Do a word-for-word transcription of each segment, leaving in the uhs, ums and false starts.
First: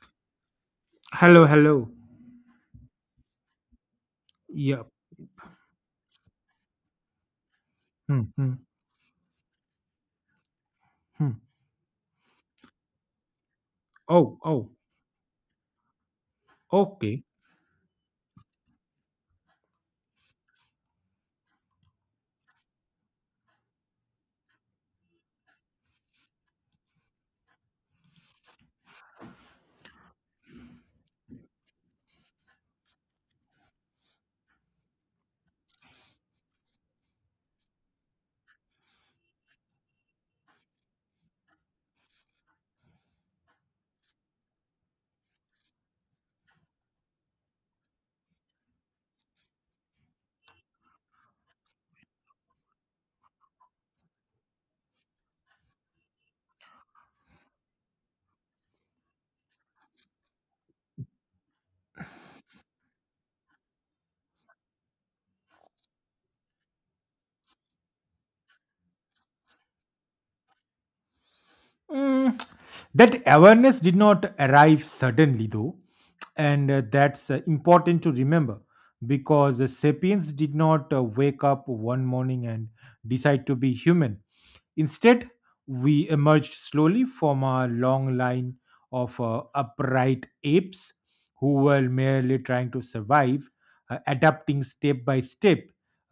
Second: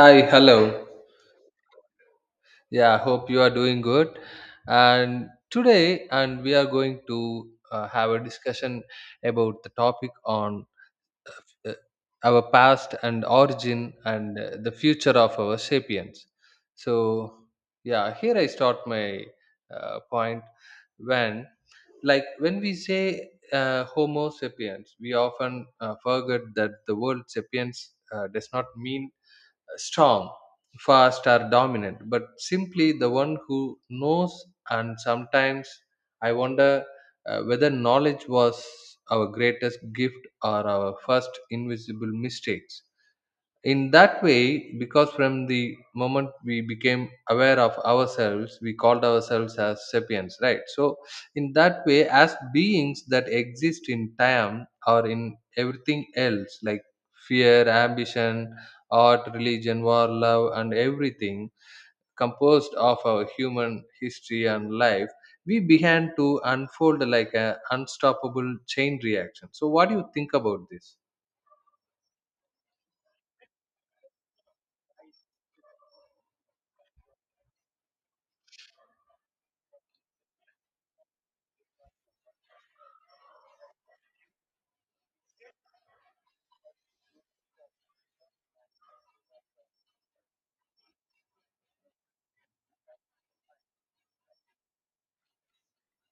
Hi, hello. Hello, hello. Yeah, hope you are doing good. Yeah. And today, and we are going to uh, have a Hmm, hmm, discussion about the topic on hmm. uh, our past and origin Oh, and uh, oh, the future of our sapiens. okay. So, yeah, here I start my uh, point when, like, when we say uh, Homo sapiens, we often uh, forget that the word sapiens uh, does not mean strong, fast, or dominant, but simply the one who knows. And sometimes I wonder uh, whether knowledge was our greatest gift or our first invisible mistakes, in that way, because from the moment we became aware of ourselves, we called ourselves as sapiens, right? So in that way, as beings that exist in time or in everything else, like fear, ambition, art, religion, war, love, and everything composed of our human history and life, we began to unfold like an unstoppable chain reaction. So what do you think about this? Mm, that awareness did not arrive suddenly, though, and uh, that's uh, important to remember because the sapiens did not uh, wake up one morning and decide to be human. Instead, we emerged slowly from a long line of uh, upright apes who were merely trying to survive, uh, adapting step by step,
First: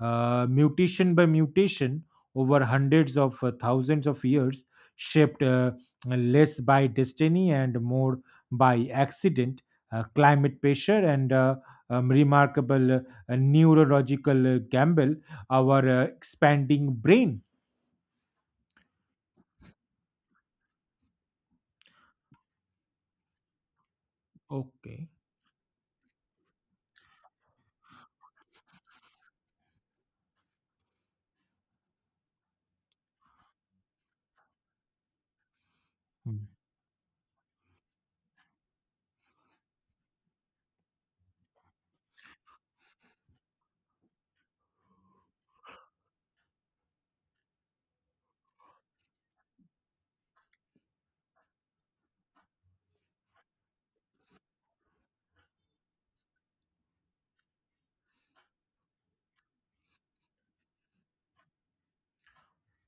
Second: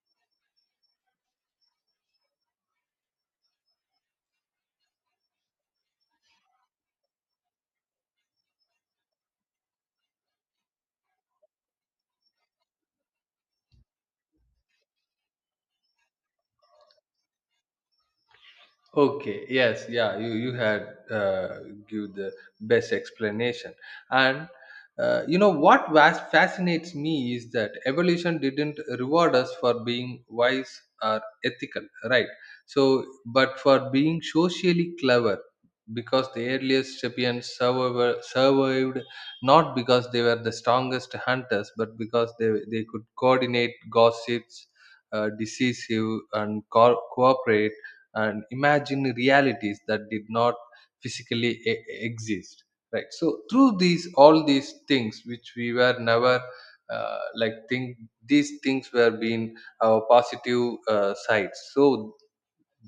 uh, mutation by mutation, over hundreds of uh, thousands of years, shaped uh, less by destiny and more by accident, uh, climate pressure, and uh, um, remarkable uh, neurological uh, gamble, our uh, expanding brain. Okay, yes, yeah, you, you had uh, give the best explanation. And Okay. uh, you know what was fascinates me is that evolution didn't reward us for being wise or ethical, right? So, but for being socially clever, because the Mm. earliest sapiens survivor, survived not because they were the strongest hunters, but because they, they could coordinate gossips, uh, decisive, and co- cooperate and imagine realities that did not physically e- exist, right? So through these, all these things which we were never uh, like think these things were being our positive uh, sides. So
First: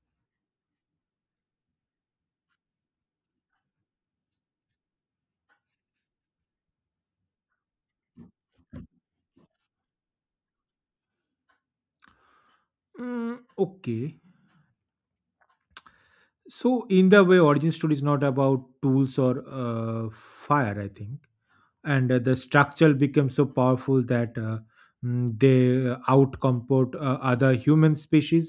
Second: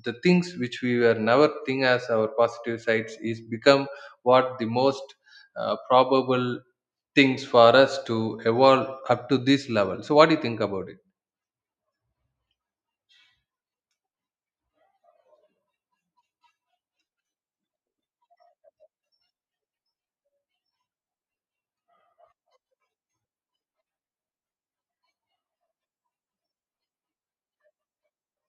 the things which we were never think as our positive sides is become what the most uh, probable things for us to evolve up to this level. So what do you think about it? Mm, okay. So, in the way, origin story is not about tools or uh, fire, I think. And uh, the structure becomes so powerful that uh, mm, they uh, outcompete uh, other human species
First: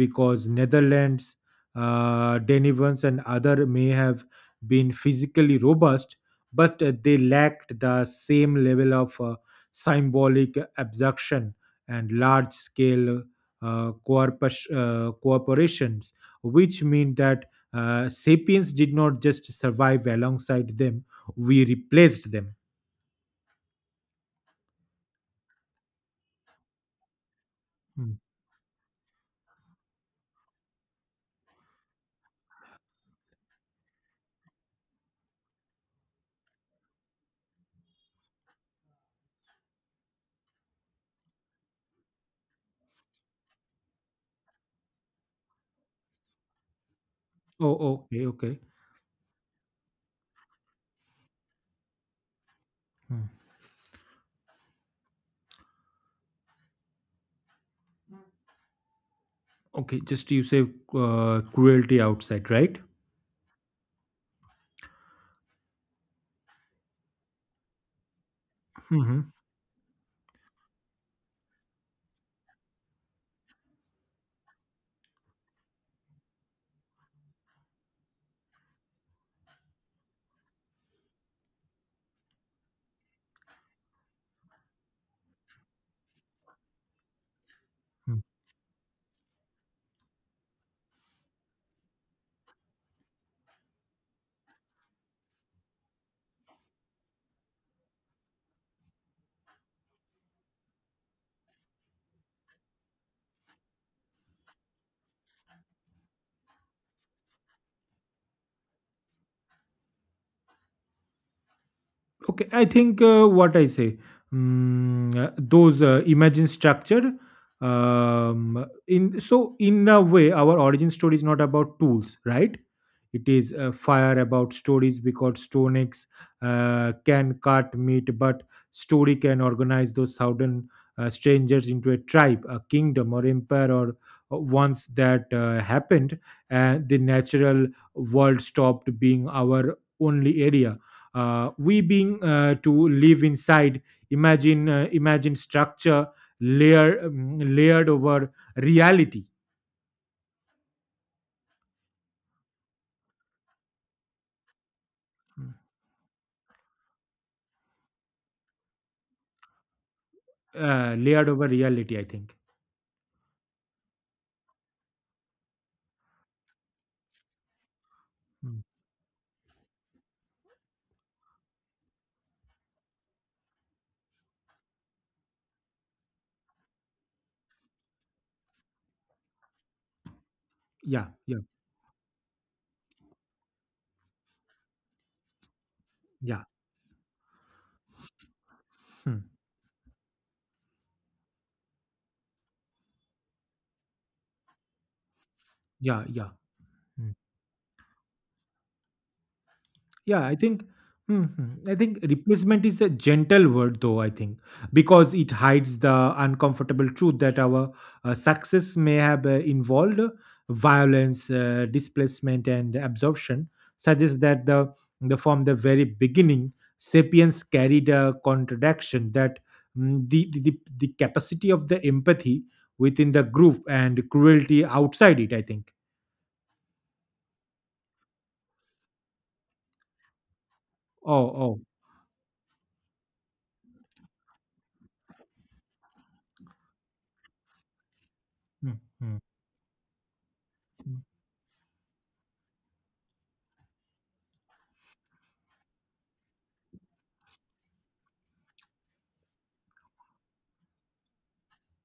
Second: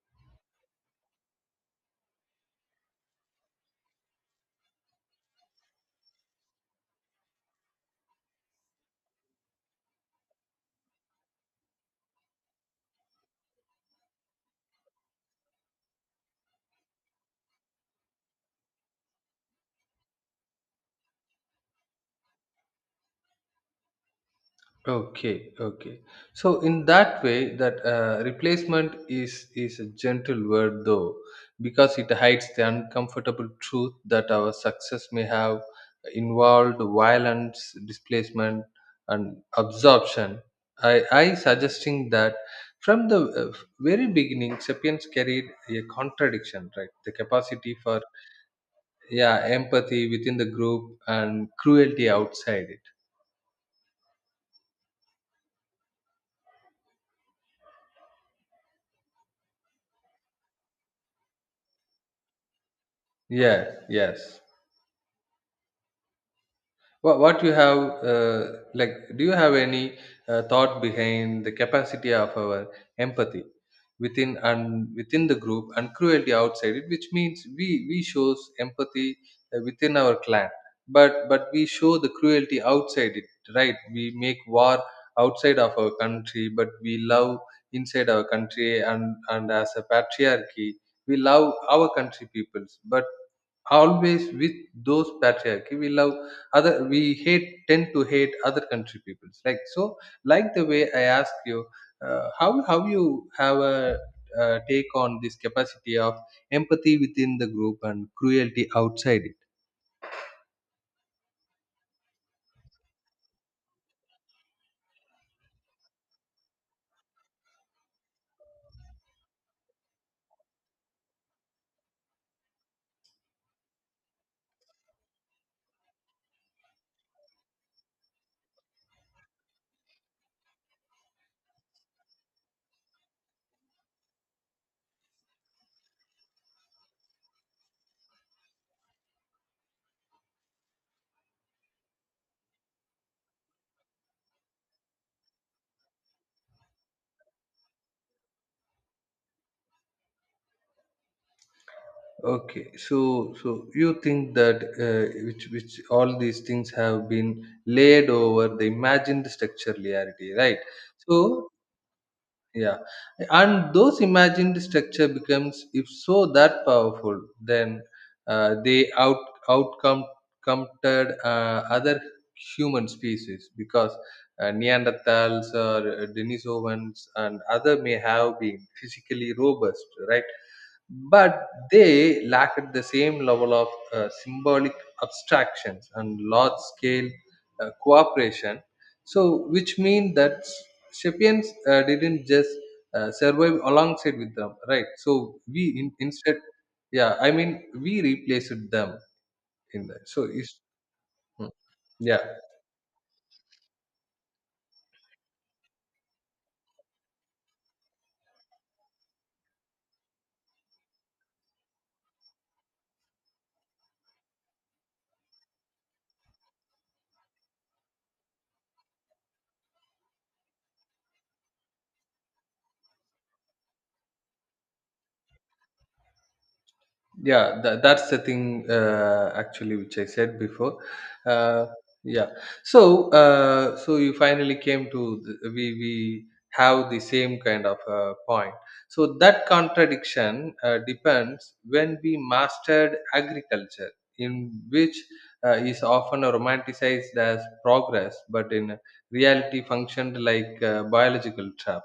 because Netherlands, uh, Denivans, and other may have been physically robust, but uh, they lacked the same level of uh, symbolic abstraction and large-scale uh, corpus- uh, cooperations, which mean that uh, sapiens did not just survive alongside them; we replaced them. Okay, okay. So in that way, that Mm. uh, replacement is is a gentle word though, because it hides the uncomfortable truth that our success may have involved violence, displacement, and absorption. I I suggesting that from the uh, very beginning, sapiens carried a contradiction, right? The capacity Oh, for, okay, okay. yeah, empathy within the group and cruelty outside it. Mm. Okay, just you say uh, cruelty outside, right? Yeah. Yes. What, what you have uh, like? Mm-hmm. Do you have any uh, thought behind the capacity of our empathy within and within the group and cruelty outside it? Which means we we shows empathy uh, within our clan, but but we show the cruelty outside it, right? We make war outside of our country, but we love inside our country, and and as a patriarchy, we love our country peoples, but always with those patriarchy we love other, we hate, tend to hate other country peoples like. So like the way I ask you, uh, how how you have a uh, take on this capacity of empathy within the group and cruelty outside it? Okay, I think uh, what I say, mm, uh, those uh, imagine structure. Um, in so in a way, our origin story is not about tools, right? It is uh, fire about stories because stone axe uh, can cut meat, but story can organize those southern uh, strangers into a tribe, a kingdom, or empire, or uh, once that uh, happened, and the natural world stopped being our only area, uh, we being uh, to live inside imagine uh, imagine structure, layer um, layered over reality. Okay, so so you think that uh, which Mm, which all these things have been laid over the imagined structure reality, right? Uh, so Layered over reality, I think. yeah, and those imagined structure becomes, if so, that powerful, then uh, Mm. they out outcome counted uh, other human species, because uh, Neanderthals or uh, Denisovans and other may have been physically robust, right? Yeah, yeah. But they lacked the same level of uh, symbolic abstractions and Yeah. large scale uh, cooperation. Hmm. So which means that sapiens uh, didn't just uh, survive alongside with them, right? So we in, Yeah, yeah. instead, Hmm. yeah, I mean, we replaced them in that. So Yeah, I it's, think. mm, Mhm. I think yeah, replacement is a gentle word, though. I think because it hides the uncomfortable truth that our uh, success may have uh, involved violence, uh, displacement, and absorption. Suggests that the the from the very beginning, sapiens carried a contradiction, that mm, the, the the the capacity of the empathy within the group and cruelty outside it. I think. yeah, that, that's the thing uh, actually which I said before, Oh, oh. uh, yeah. So uh, so you finally came to the, we we have the same kind of uh, point. So Mhm. that contradiction uh, depends when we mastered agriculture, in which uh, is often romanticized as progress but in reality functioned like a biological trap,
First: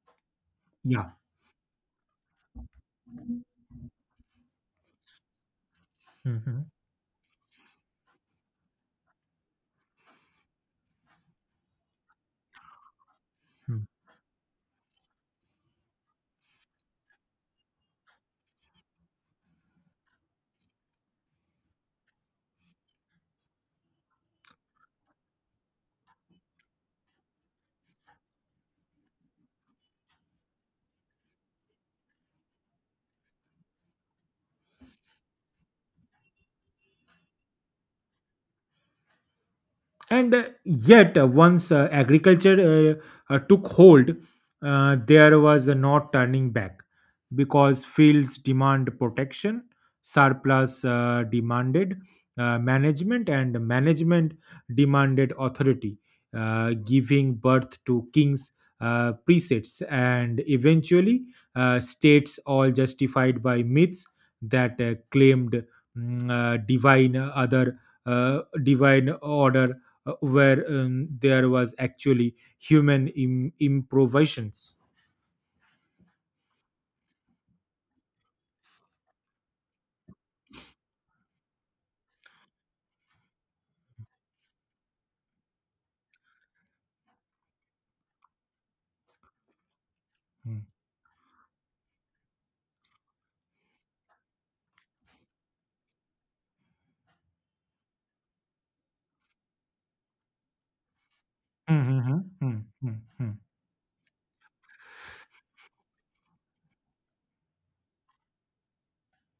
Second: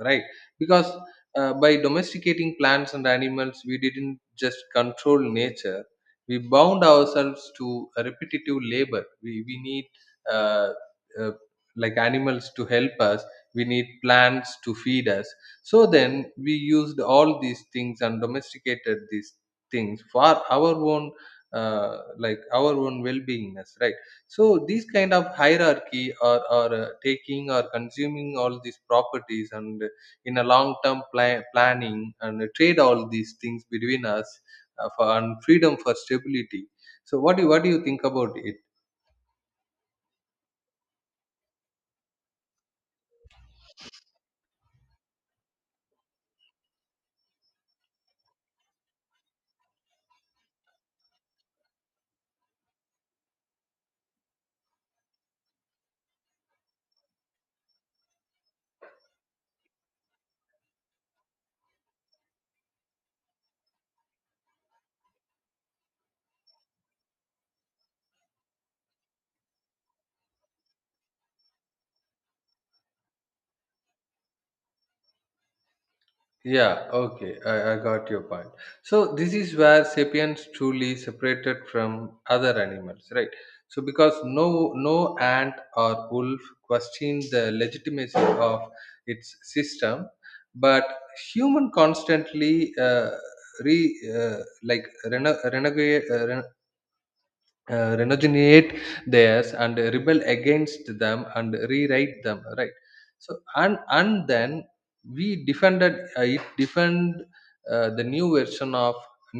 right? Because Yeah. uh, by domesticating plants and animals, we didn't just control nature, we bound ourselves to a repetitive labor. We, we need uh, uh, like animals to help us, we Mhm. need plants to feed us. So then we used all these things and domesticated these things for our own. Uh, like our own well-beingness, right? So these kind of hierarchy or, or uh, taking or consuming all these properties and in a long term pla- planning and trade all these things between us uh, for and freedom for stability. So what do you, what do you think about it? And uh, yet uh, once uh, agriculture uh, uh, took hold, uh, there was uh, no turning back, because fields demand protection, surplus uh, demanded uh, management, and management demanded authority, uh, giving birth to kings, uh, precepts, and eventually uh, states, all justified by myths that uh, claimed mm, uh, divine uh, other uh, divine order, uh, where um, there was actually human Im- improvisations. Yeah, okay, I, I got your point. So this is where sapiens truly separated from other animals, right? So because no no ant or wolf questioned the legitimacy of its system, Mm. but human constantly uh, re uh, like rene- renegade, uh, ren uh, renegotiate theirs and rebel against them and rewrite them, Mm-hmm. right? So and and then we defended uh, it defend uh, the new version of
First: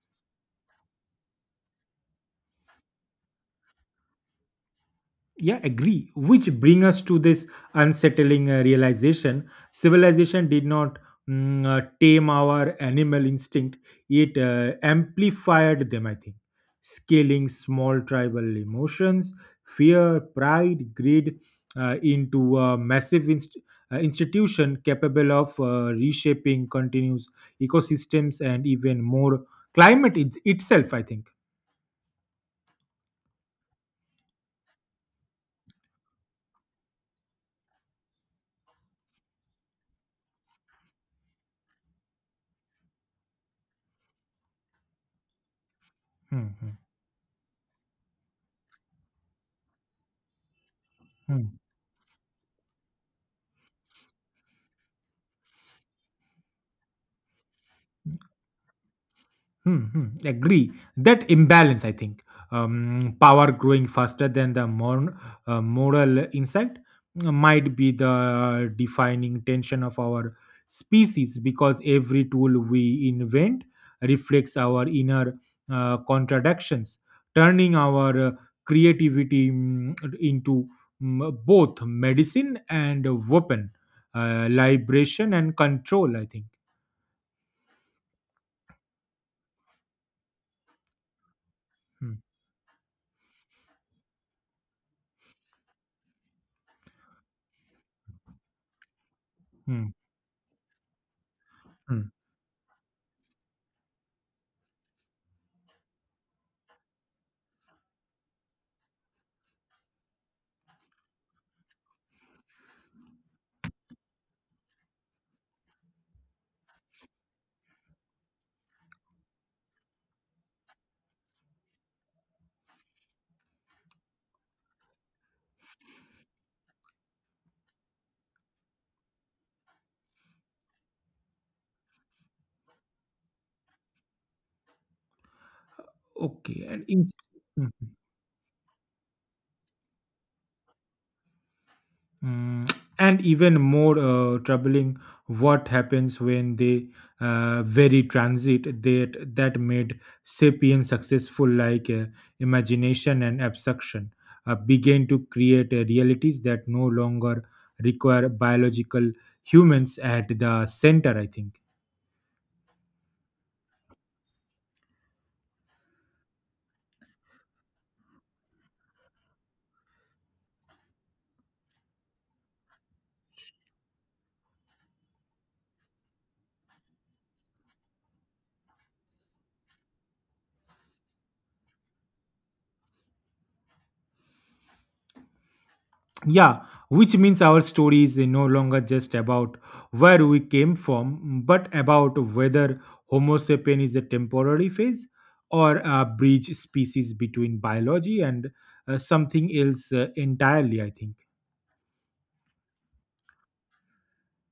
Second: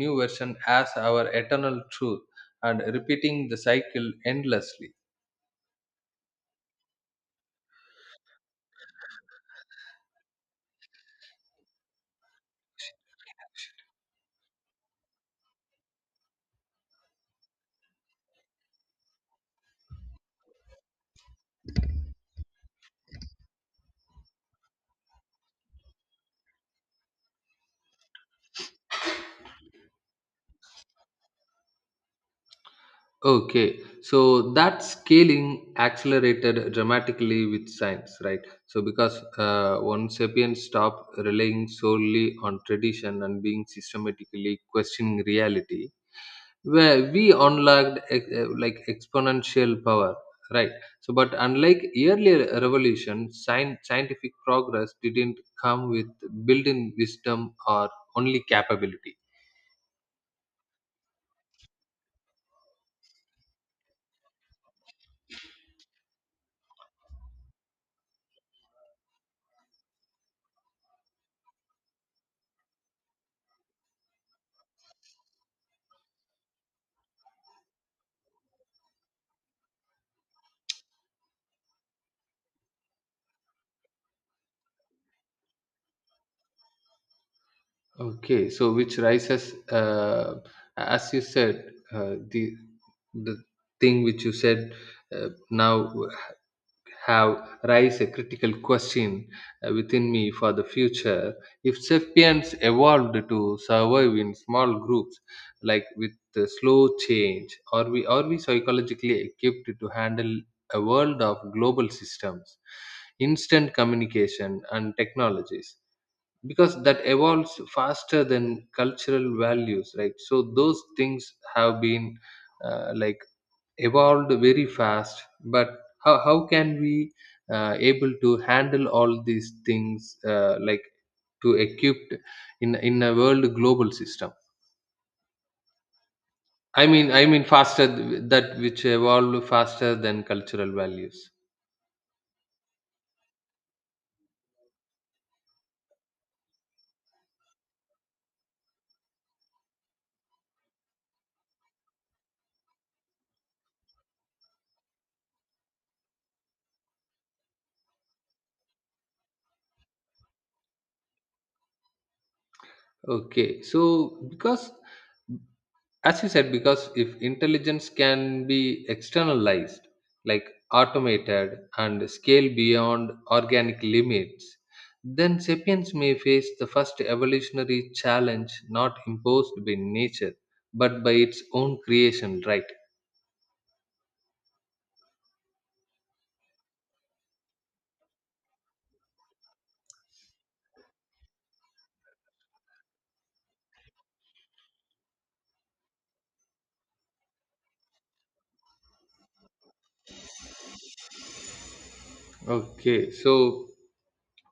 new version as our eternal truth and repeating the cycle endlessly. Yeah, agree, which bring us to this unsettling uh, realization. Civilization did not mm, uh, tame our animal instinct, it uh, amplified them, I think, scaling small tribal emotions, fear, pride, greed, uh, into a massive inst- uh, institution capable of uh, reshaping continuous ecosystems and even more climate it- itself, I think. Okay, so that scaling accelerated dramatically with science, right? So, because uh, once sapiens stopped relying solely on tradition and being systematically questioning reality, Hmm, hmm, where we unlocked ex- uh, like exponential power, right? So but hmm. unlike earlier revolution, scien- scientific progress didn't come with built-in wisdom or only capability. Mm-hmm. Agree. That imbalance, I think, um, power growing faster than the mor- uh, moral insight uh, might be the defining tension of our species, because every tool we invent reflects our inner uh, contradictions, turning our uh, creativity mm, into mm, both medicine and weapon, uh, liberation and control, I think. Okay, so which rises uh, as you said, uh, Mm, the the thing which you said uh, now have raised a critical question uh, mm, within me for the future. If mm. sapiens evolved to survive in small groups, like with the slow change, are we are we psychologically equipped to handle a world of global systems, instant communication, and technologies? Because that evolves faster than cultural values, right? So those things have been uh, like evolved very fast, but how, how can we uh, able to handle all these things, uh, like, to equipped in in a world global system. Okay, and i mean ins- i mean Mm, faster th- that which evolved faster than cultural values. mm. And even more uh, troubling, what happens when they uh, vary transit that that made sapiens successful, like uh, imagination and abstraction, uh, begin to create uh, realities that no longer require biological humans at the center. I think. Okay, so because as you said, because if intelligence can be externalized, like automated and scale beyond organic limits, then sapiens may face the first evolutionary challenge not imposed by nature but by its own creation, right? Yeah, which means our story is no longer just about where we came from, but about whether Homo sapien is a temporary phase or a bridge species between biology and uh, something else uh, entirely, I think. Okay, so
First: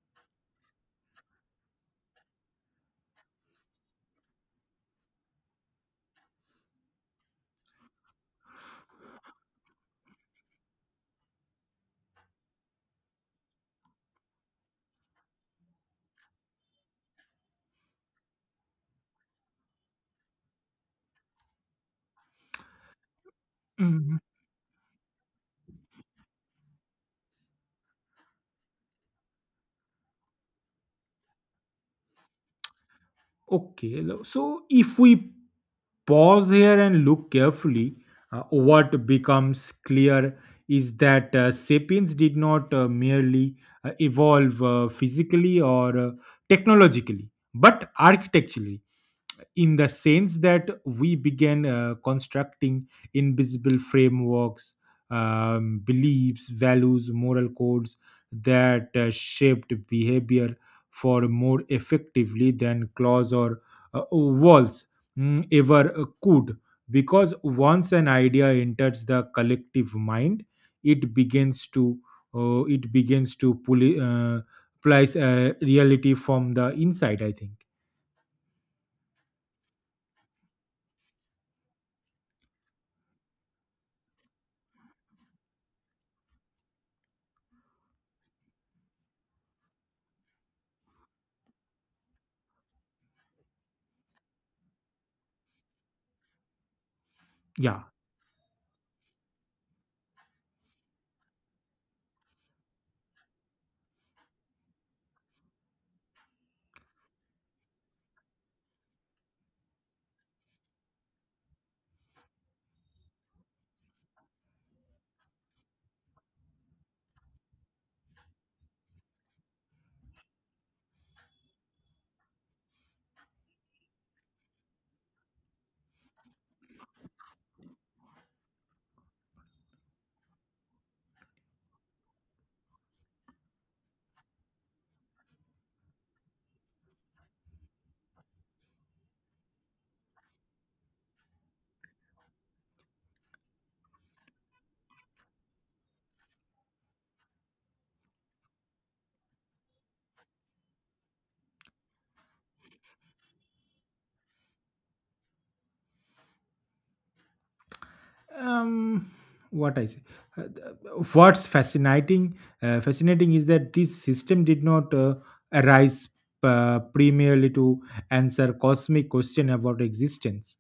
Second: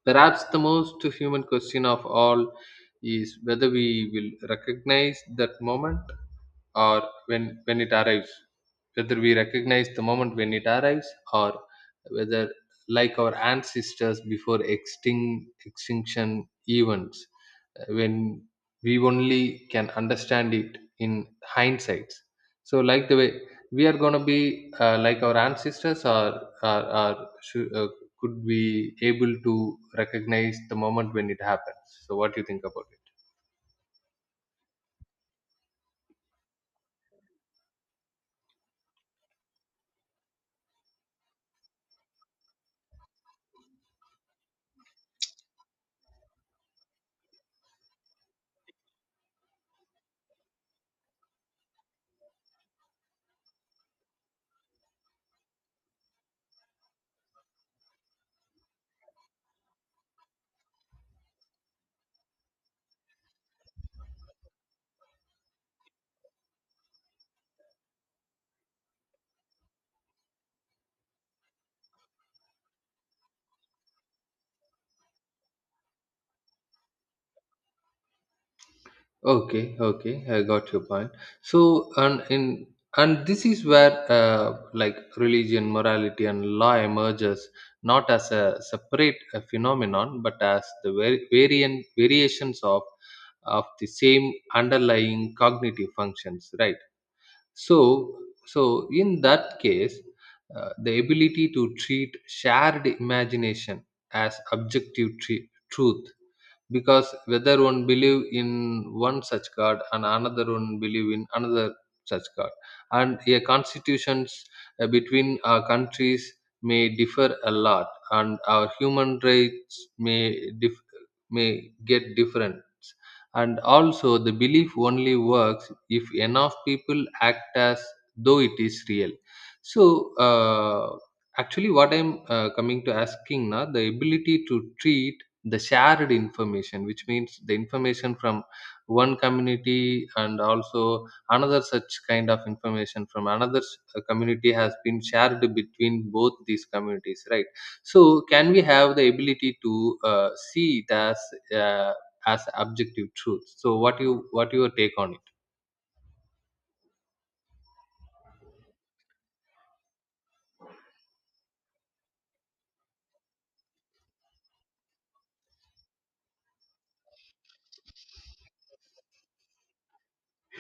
perhaps the most human question of all is whether we will recognize that moment, or when, when it arrives. Whether we recognize the moment when it arrives, or whether, like our ancestors before extinct, extinction events, uh, when we only can understand it in hindsight. So, like the way we are going to be uh, like our ancestors, or, or, or should, uh, could be able to recognize the moment when it happens. So what do you think about it? Okay, lo- so if we pause here and look carefully, uh, what becomes clear is that uh, sapiens did not uh, merely uh, evolve uh, physically or uh, technologically, but architecturally, in the sense that we began uh, constructing invisible frameworks, um, beliefs, values, moral codes that uh, shaped behavior for more effectively than claws or uh, walls mm, ever uh, could. Because once an idea enters the collective mind, it begins to, uh, it begins to pull, uh, place uh, reality from the inside. I think. Okay, okay, I got your point. So, and in, and this is where uh, like religion, morality, and law emerges not as a separate uh, phenomenon, but as the var- variant variations of of the same underlying cognitive functions, right? Yeah. So, so in that case, uh, the ability to treat shared imagination as objective tr- truth, because whether one believe in one such god and another one believe in another such god, and a constitutions uh, between our countries may differ a lot, and our human rights may dif- may get different, and also the belief only works if enough people act as though it is real. So uh, actually what i'm uh, coming to asking now, the ability to treat the shared information, which means the information from one community and also another such kind of information from another s- uh, community has been shared between both these communities, right? So can we have the ability to uh, see it as uh, as objective truth? So what you, what your take on it? um what I say. Uh, th- what's fascinating uh, fascinating is that this system did not uh, arise uh, primarily to answer cosmic question about existence,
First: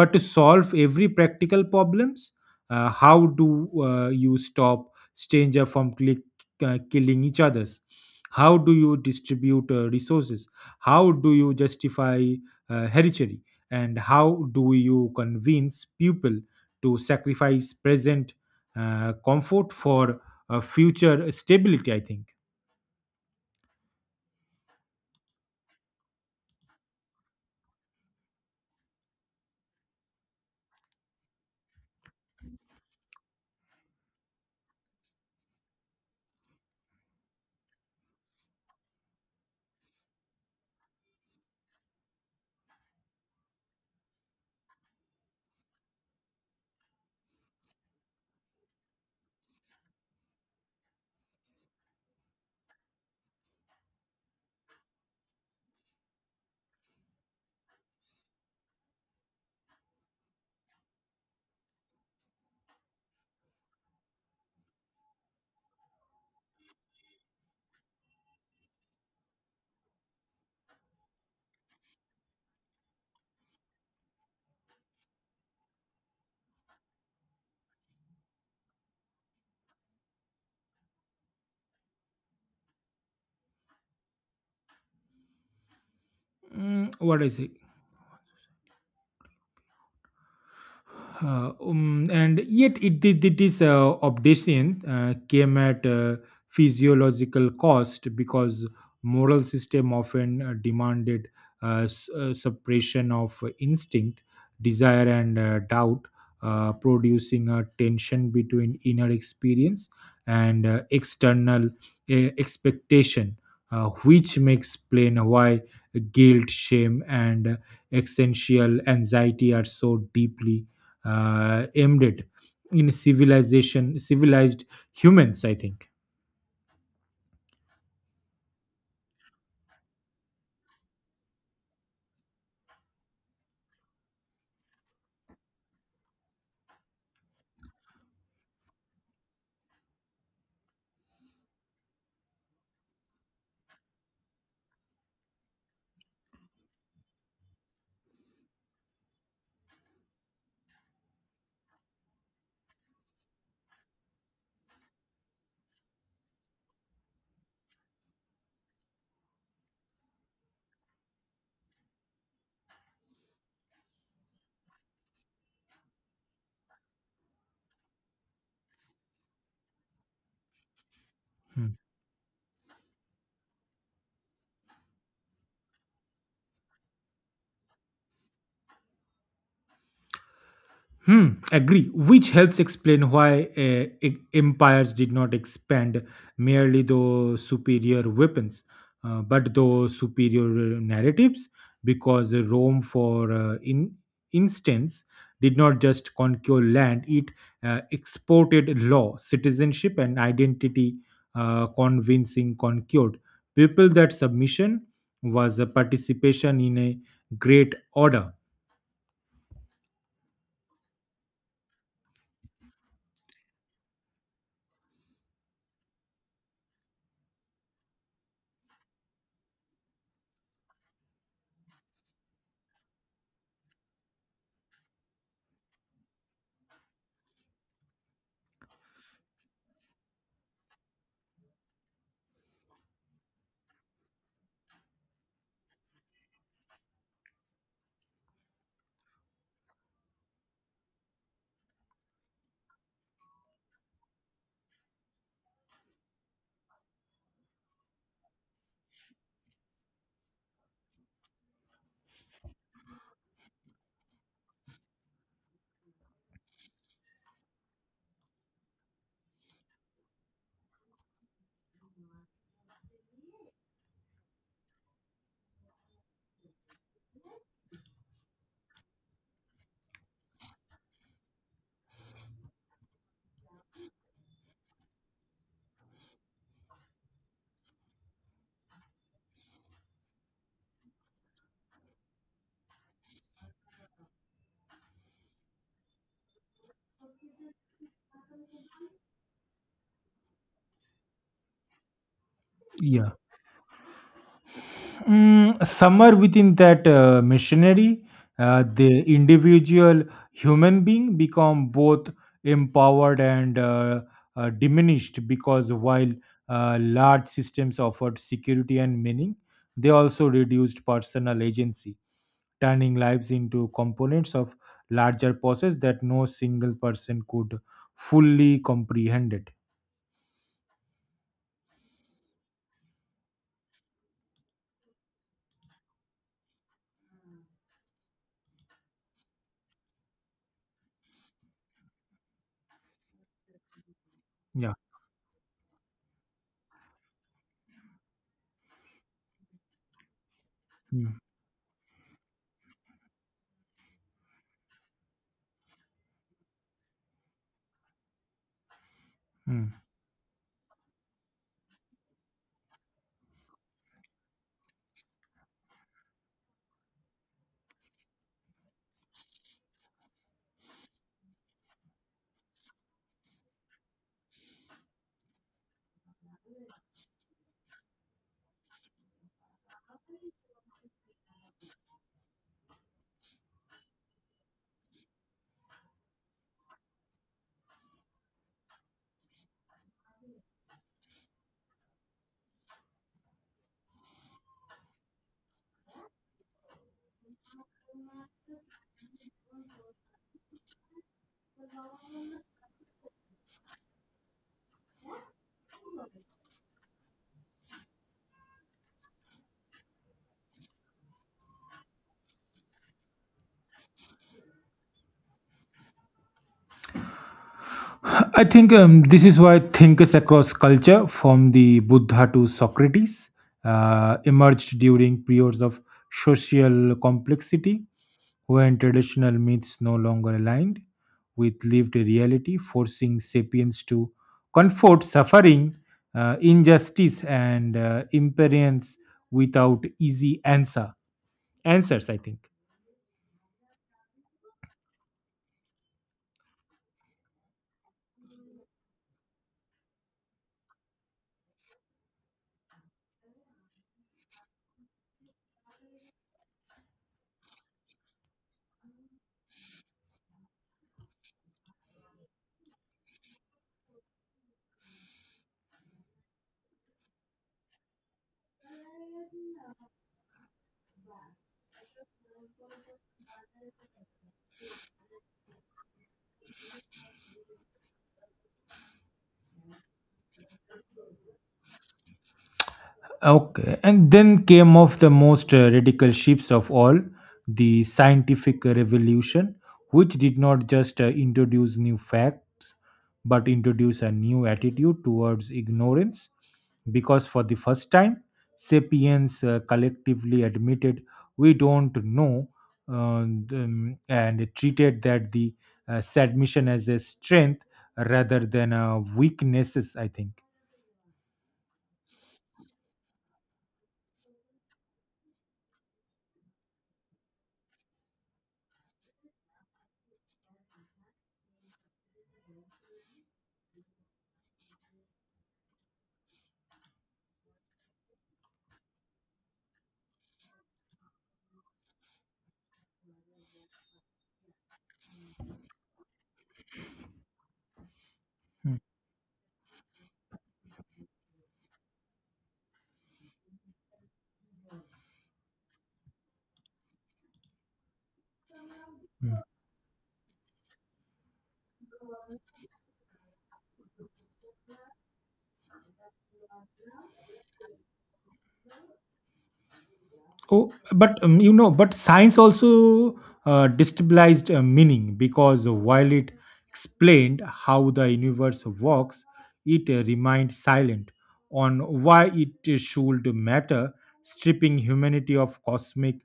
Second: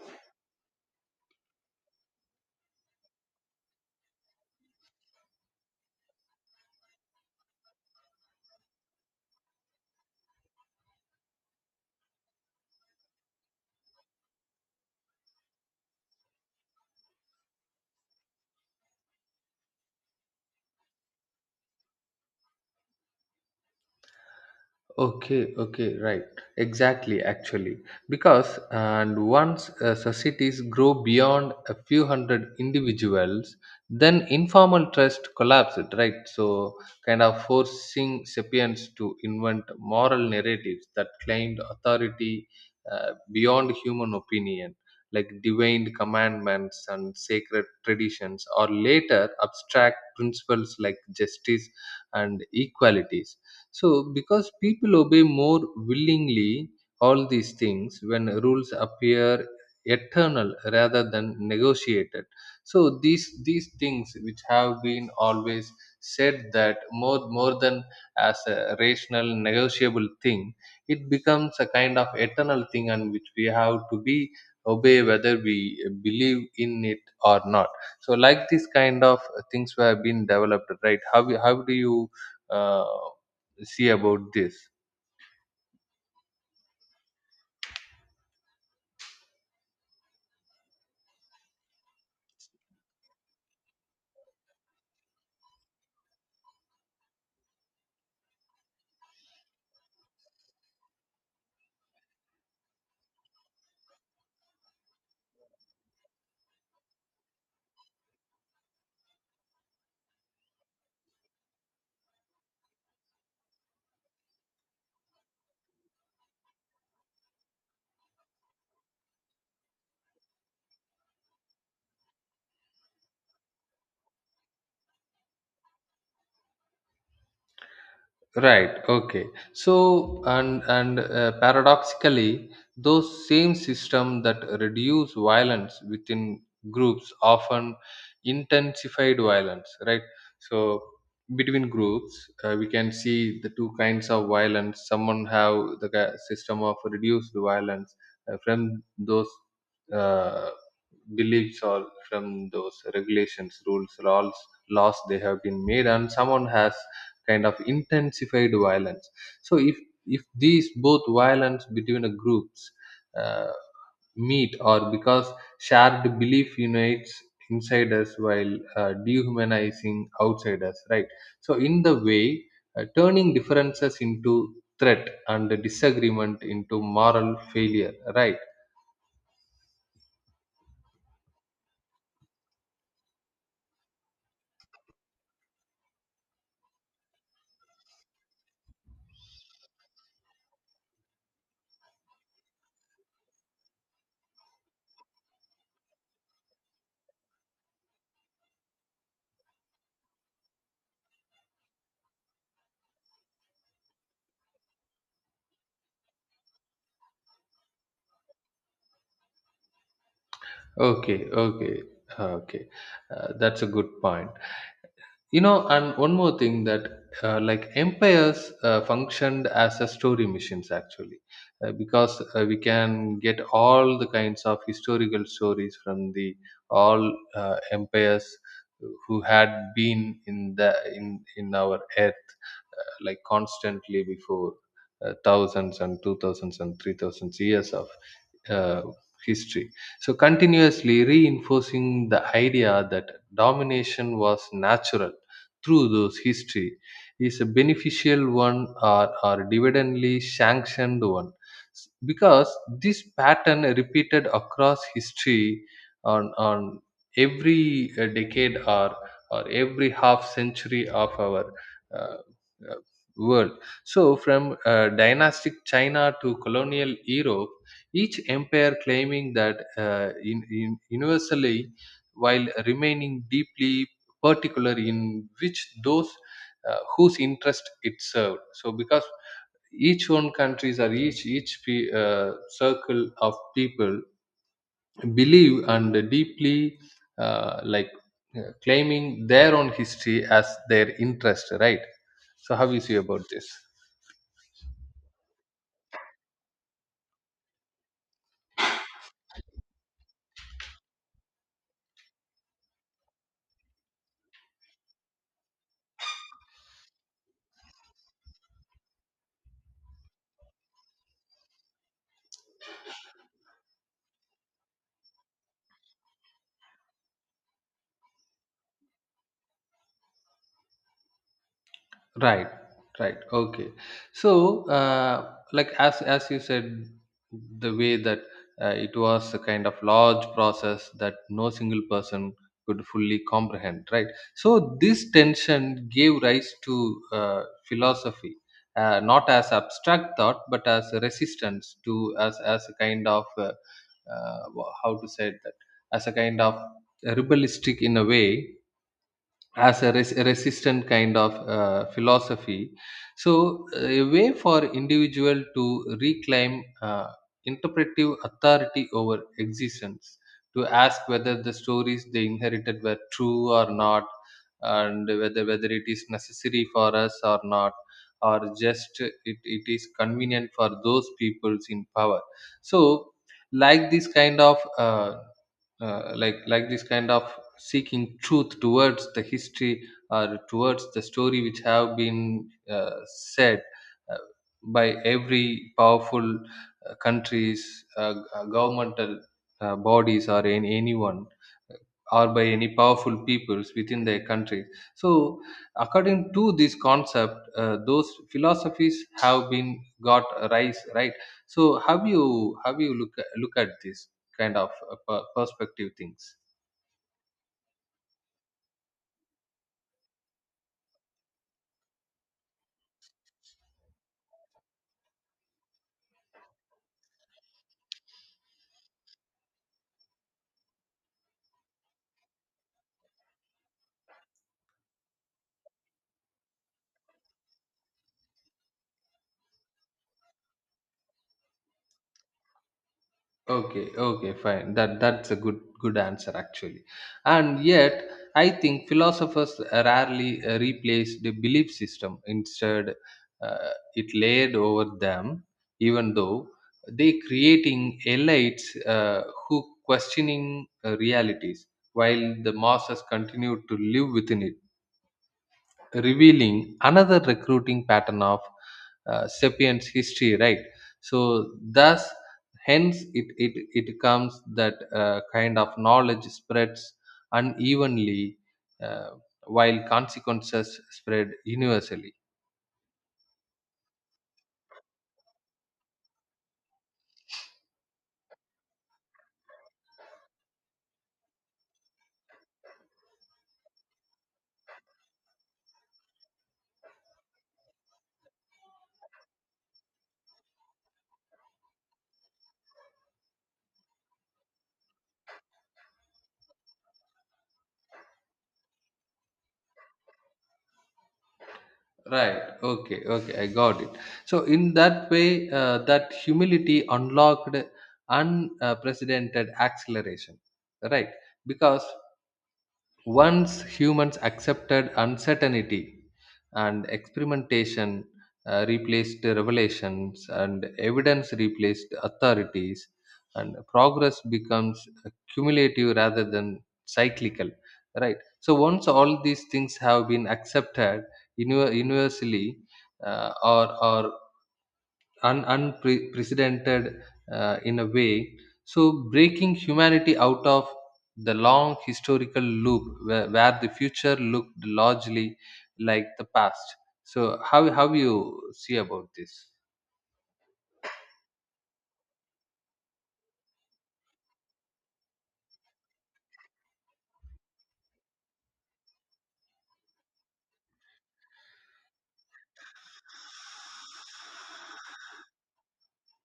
but to solve every practical problems. Uh, how do uh, you stop stranger from click, uh, killing each others? How do you distribute uh, resources? How do you justify uh, hereditary? And how do you convince people to sacrifice present uh, comfort for uh, future stability? I think. Okay, okay, right. Exactly, actually. Because, and once uh, societies grow beyond a few hundred individuals, then informal trust collapses, right? So, kind of forcing sapiens to invent moral narratives that claimed authority uh, beyond human opinion, like divine commandments and sacred traditions, or later abstract principles like justice and equalities. So, because people obey more willingly all these things when rules appear eternal rather than negotiated. So these these things which have been always said that more more than as a rational negotiable thing, it becomes a kind of eternal thing, and which we have to be obey whether we believe in it or not. So like this kind of things were been developed, right? How how do you uh, see about this? Mm, what is it. Uh, um, and yet it did it is uh, obsession uh, came at uh, physiological cost, because moral system often uh, demanded uh, s- uh, suppression of instinct, desire, and uh, doubt, uh, producing a tension between inner experience and uh, external uh, expectation, uh, which makes plain why guilt, shame, and uh, existential anxiety are so deeply uh, aimed it in civilization civilized humans, I think. Right. Okay. So, and and uh, paradoxically, those same system that reduce violence within groups often intensified violence, right? So, between groups, uh, we can see the two kinds of violence. Someone have the ki- system of reduced violence uh, from those uh, beliefs or from those regulations, rules, laws laws they have been made, and someone has kind of intensified violence. So if if these both violence between the groups uh, meet, or because shared belief unites insiders while uh, dehumanizing outsiders, right? So, Hmm. in the way, uh, turning differences into threat and disagreement into moral failure, right? Hmm, agree. Which helps explain why uh, e- empires did not expand merely those superior weapons, uh, but those superior uh, narratives. Because uh, Rome, for uh, in instance, did not just conquer land; it uh, exported law, citizenship, and identity, uh, convincing conquered people that submission was a participation in a great order. Okay, okay, okay. Uh, that's a good point. You know, and one more thing that uh, like empires uh, functioned as a story machines, actually. Uh, because uh, we can get all the kinds of historical stories from the all uh, empires who had been in the in in our earth, uh, like constantly before uh, thousands and two thousands and three thousands years of uh, history. So continuously reinforcing the idea that domination was natural through those history is a beneficial one, or, or dividendly sanctioned one. S- because this pattern repeated across history on on every uh, decade or or every half century of our uh, uh, world. So from uh, dynastic China to colonial Europe, each empire claiming that uh, in, in universally, while remaining deeply particular in which those uh, whose interest it served. So because each one countries, or each each pe- uh, circle of people believe and deeply uh, like uh, claiming their own history as their interest, right? So how you see Yeah. about this? Mm, somewhere within that uh, missionary, uh, the individual human being become both empowered and uh, uh, diminished, because while uh, large systems offered security and meaning, they also reduced personal agency, turning lives into components of larger process that no single person could fully comprehend it. Right, right. Okay. So, uh, like as as you said, the way that uh, it was a kind of large process that no single person could fully comprehend, right? Yeah. So this tension gave rise to uh, philosophy, uh, not as abstract thought, but as a Mm, resistance to, as as a kind of uh, uh, wha- how to say that, as a kind of rebellistic, in a way, mm. as a res- resistant kind of uh, philosophy. So uh, a way for individual to reclaim uh, interpretive authority over existence, to ask whether the stories they inherited were true or not, and whether whether it is necessary for us or not, or just it, it is convenient for those peoples in power. So, like this kind of, uh, uh, like like this kind of seeking truth towards the history, or towards the story which have been uh, said uh, by every powerful uh, countries, uh, g- uh, governmental uh, bodies, or in anyone, or by any powerful peoples within their countries. So, according to this concept, uh, those philosophies have been got a rise, right? So, have you have you look look at this kind of uh, per- perspective things? I think um, this is why thinkers across culture, from the Buddha to Socrates, uh, emerged during periods of social complexity when traditional myths no longer aligned with lived reality, forcing sapiens to confront suffering, uh, injustice, and uh, impermanence without easy answer answers. I think. Okay, okay, fine. That that's a good good answer, actually. And yet, I think philosophers rarely uh, replaced the belief system. Instead, uh, it laid over them, even though they creating elites uh, who questioning uh, realities, while the masses continue to live within it, revealing another recruiting pattern of uh, sapiens history, right? So, thus, hence, it it, it comes that uh, kind of knowledge spreads unevenly, uh, while consequences spread universally. Okay, and then came of the most uh, radical shifts of all, the scientific revolution, which did not just uh, introduce new facts but introduce a new attitude towards ignorance, because for the first time sapiens uh, collectively admitted we don't know, uh, um, and treated that the uh, submission as a strength rather than a weaknesses, I think. Right. Okay, okay, I got it. So in that way, uh, that humility unlocked unprecedented acceleration, right? Because once humans accepted uncertainty and experimentation uh, replaced revelations, and evidence replaced authorities, and progress becomes cumulative rather than cyclical, right? So, Hmm. once all these things have been accepted uni- universally, uh, or, or un- unprecedented, uh, in a way. So, Hmm. breaking humanity out of the long historical loop where, where the future looked largely like the past. So, how, how you see about this? Oh, but um, you know, but science also uh, destabilized uh, meaning, because while it explained how the universe works, it uh, remained silent on why it should matter, stripping humanity of cosmic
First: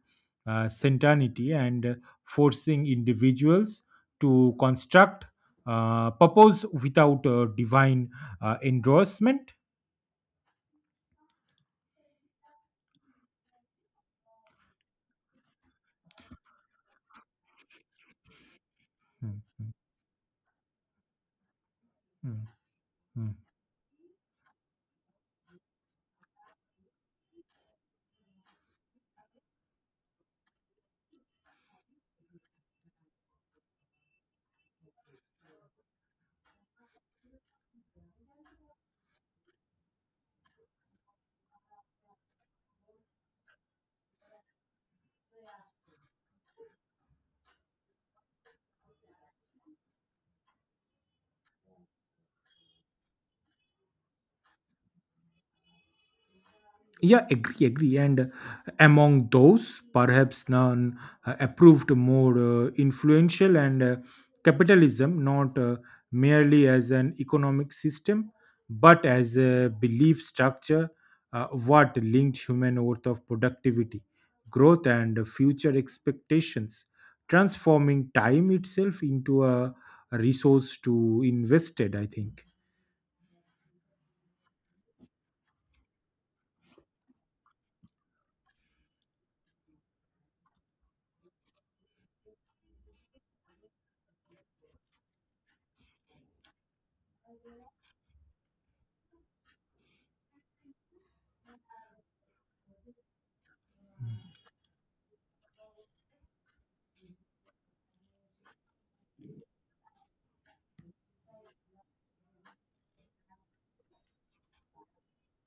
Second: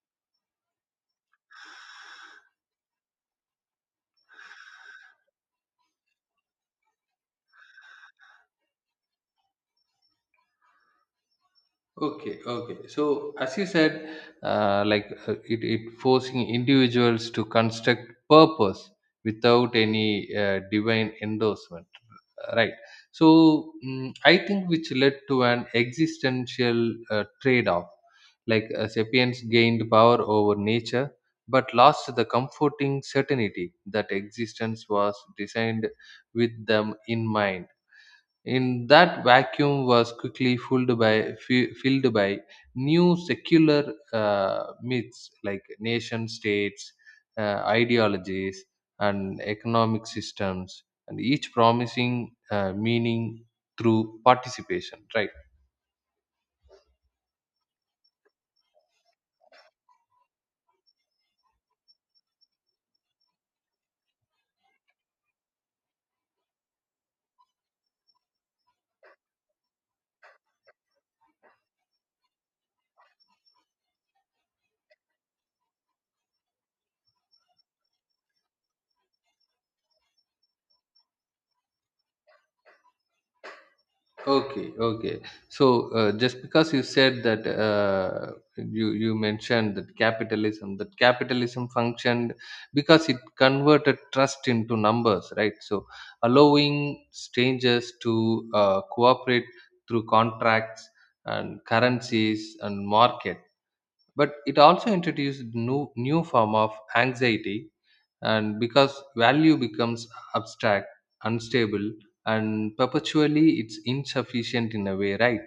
uh, certainty and uh, forcing individuals to construct uh, purpose without uh, divine uh, endorsement. Okay, okay. So as you said, uh, like uh, it, it forcing individuals to construct purpose Hmm, without any uh, divine endorsement, hmm, right? hmm, hmm. So, mm, I think which led to an existential uh, trade-off. Like, uh, sapiens gained power over nature, but lost the comforting certainty that existence was designed with them in mind. In that vacuum was quickly filled by fi- filled by new secular uh, myths like nation states, uh, ideologies, and economic systems, and each promising uh, meaning through participation. Right. Yeah, agree, agree. And uh, among those, perhaps none uh, approved more uh, influential, and uh, capitalism, not uh, merely as an economic system, but as a belief structure, uh, what linked human worth of productivity, growth, and future expectations, transforming time itself into a resource to invested, I think. Okay, okay. So uh, just because you said that uh, you you mentioned that capitalism, that capitalism functioned because it converted trust into numbers, right? So, allowing strangers to uh, cooperate through contracts and currencies and market, but it also introduced new new form of anxiety. And because value becomes abstract, unstable, and perpetually it's insufficient, in a way, right?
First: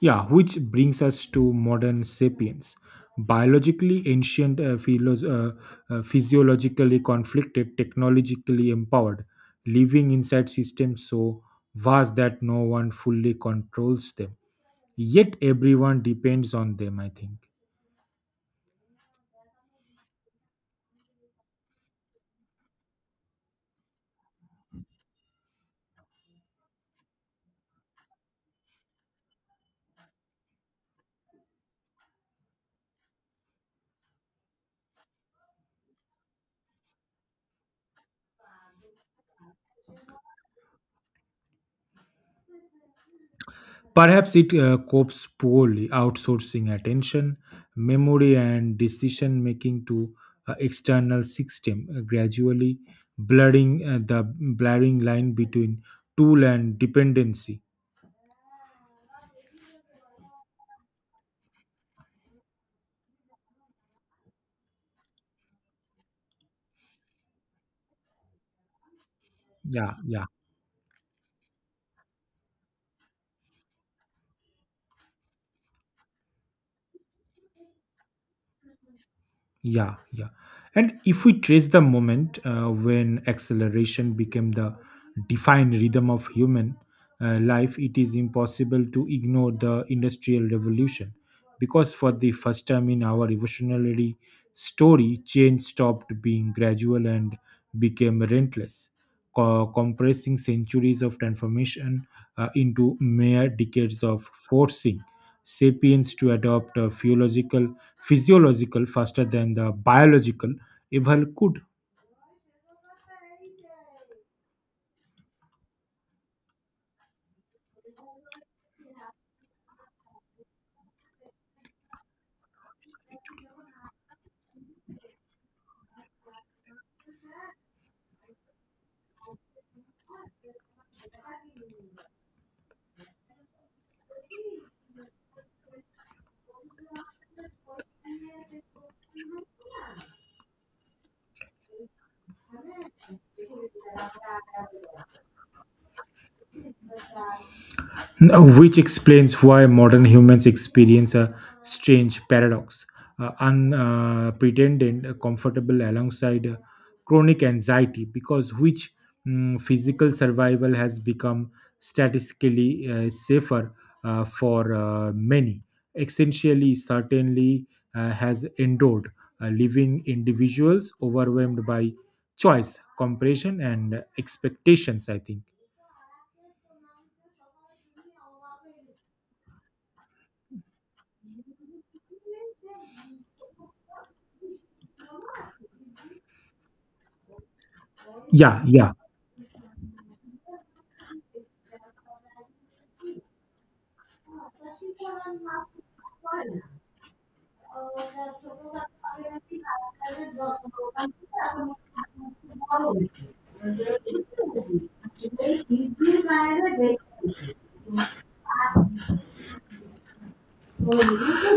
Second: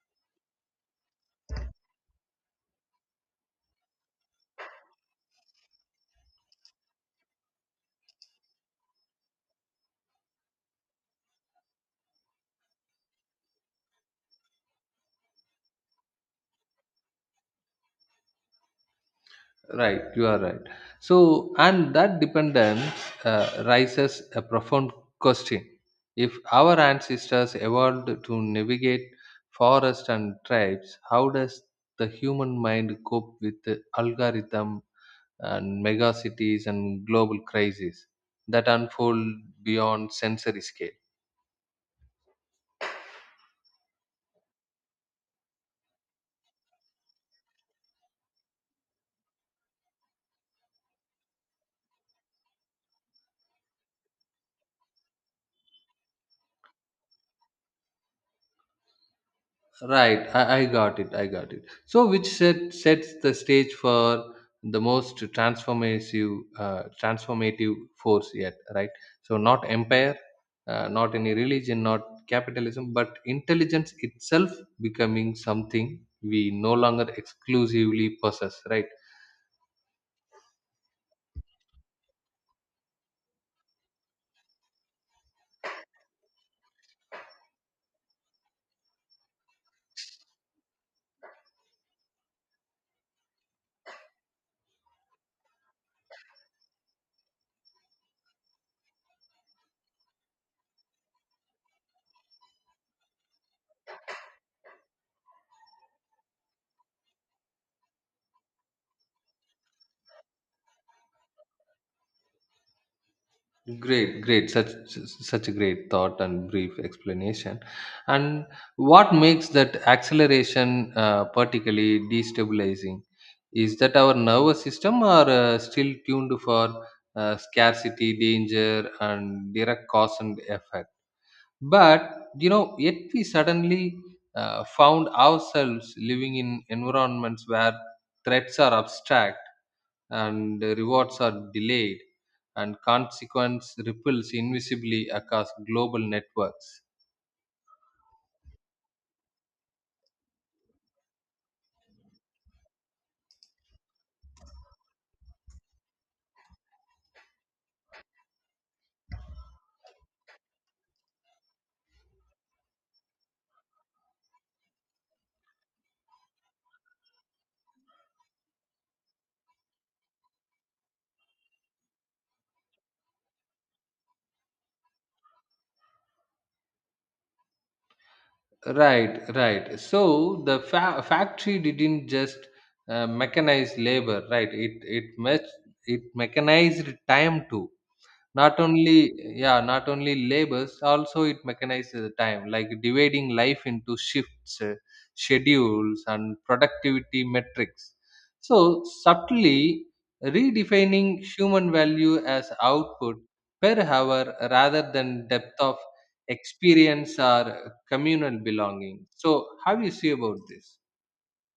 Yeah, which brings us to modern sapiens. Biologically ancient, uh, philos- uh, uh, physiologically conflicted, technologically empowered, living inside systems so vast that no one fully controls them. Yet everyone depends on them, I think. Right, you are right. So, and that dependence uh, raises a profound question. If our ancestors evolved to navigate forests and tribes, how does the human mind cope with the algorithm and megacities and global crises that unfold beyond sensory scale? Perhaps it uh, copes poorly, outsourcing attention, memory, and decision making to uh, external system, uh, gradually blurring uh, the blurring line between tool and dependency. Right, I, I got it. I got it. So, which set sets the stage for the most transformative, uh, transformative force yet? Right. So, not Yeah, empire, yeah. uh, not any religion, not capitalism, but intelligence itself becoming something we no longer exclusively possess. Right. Yeah, yeah. And if we trace the moment uh, when acceleration became the defined rhythm of human uh, life, it is impossible to ignore the Industrial Revolution, because for the first time in our evolutionary story, change stopped being gradual and became relentless, co- compressing centuries of transformation uh, into mere decades of forcing sapiens to adopt a physiological, physiological faster than the biological evil could. Great, great. Such such a great thought and brief explanation. And what makes that acceleration uh, particularly destabilizing? Is that our nervous system are uh, still tuned for uh, scarcity, danger, and direct cause and effect? But you know, yet we suddenly uh, found ourselves living in environments where threats are abstract, and rewards are delayed, and consequence ripples invisibly across global networks. Uh, which explains why modern humans experience a strange paradox, uh, unpretended uh, comfortable alongside uh, chronic anxiety, because which mm, physical survival has become statistically uh, safer uh, for uh, many, essentially certainly uh, has endured uh, living individuals overwhelmed by choice compression and expectations, I think. Right, right. So the fa- factory didn't just uh, mechanize labor, right? It it mech- it mechanized time too. Not Yeah, yeah. only, yeah, not only labors, also it mechanizes the time, like dividing life into shifts, uh, schedules, and productivity metrics. So, subtly redefining human value as output per hour rather than depth of experience or communal belonging. So, how you see about this?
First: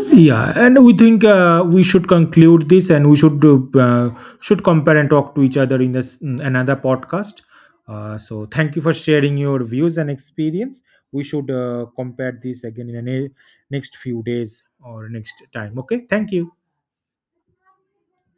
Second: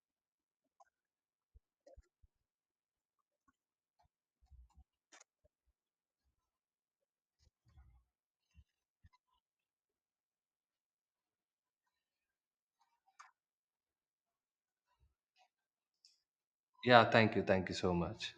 Yeah, and we think uh, we should conclude this, and we should uh, should compare and talk to each other in this in another podcast. Uh, so, thank you for sharing your views and experience. We should uh, compare this again in the ne- next few days or next time. Okay, thank you. Yeah, thank you. Thank you so much.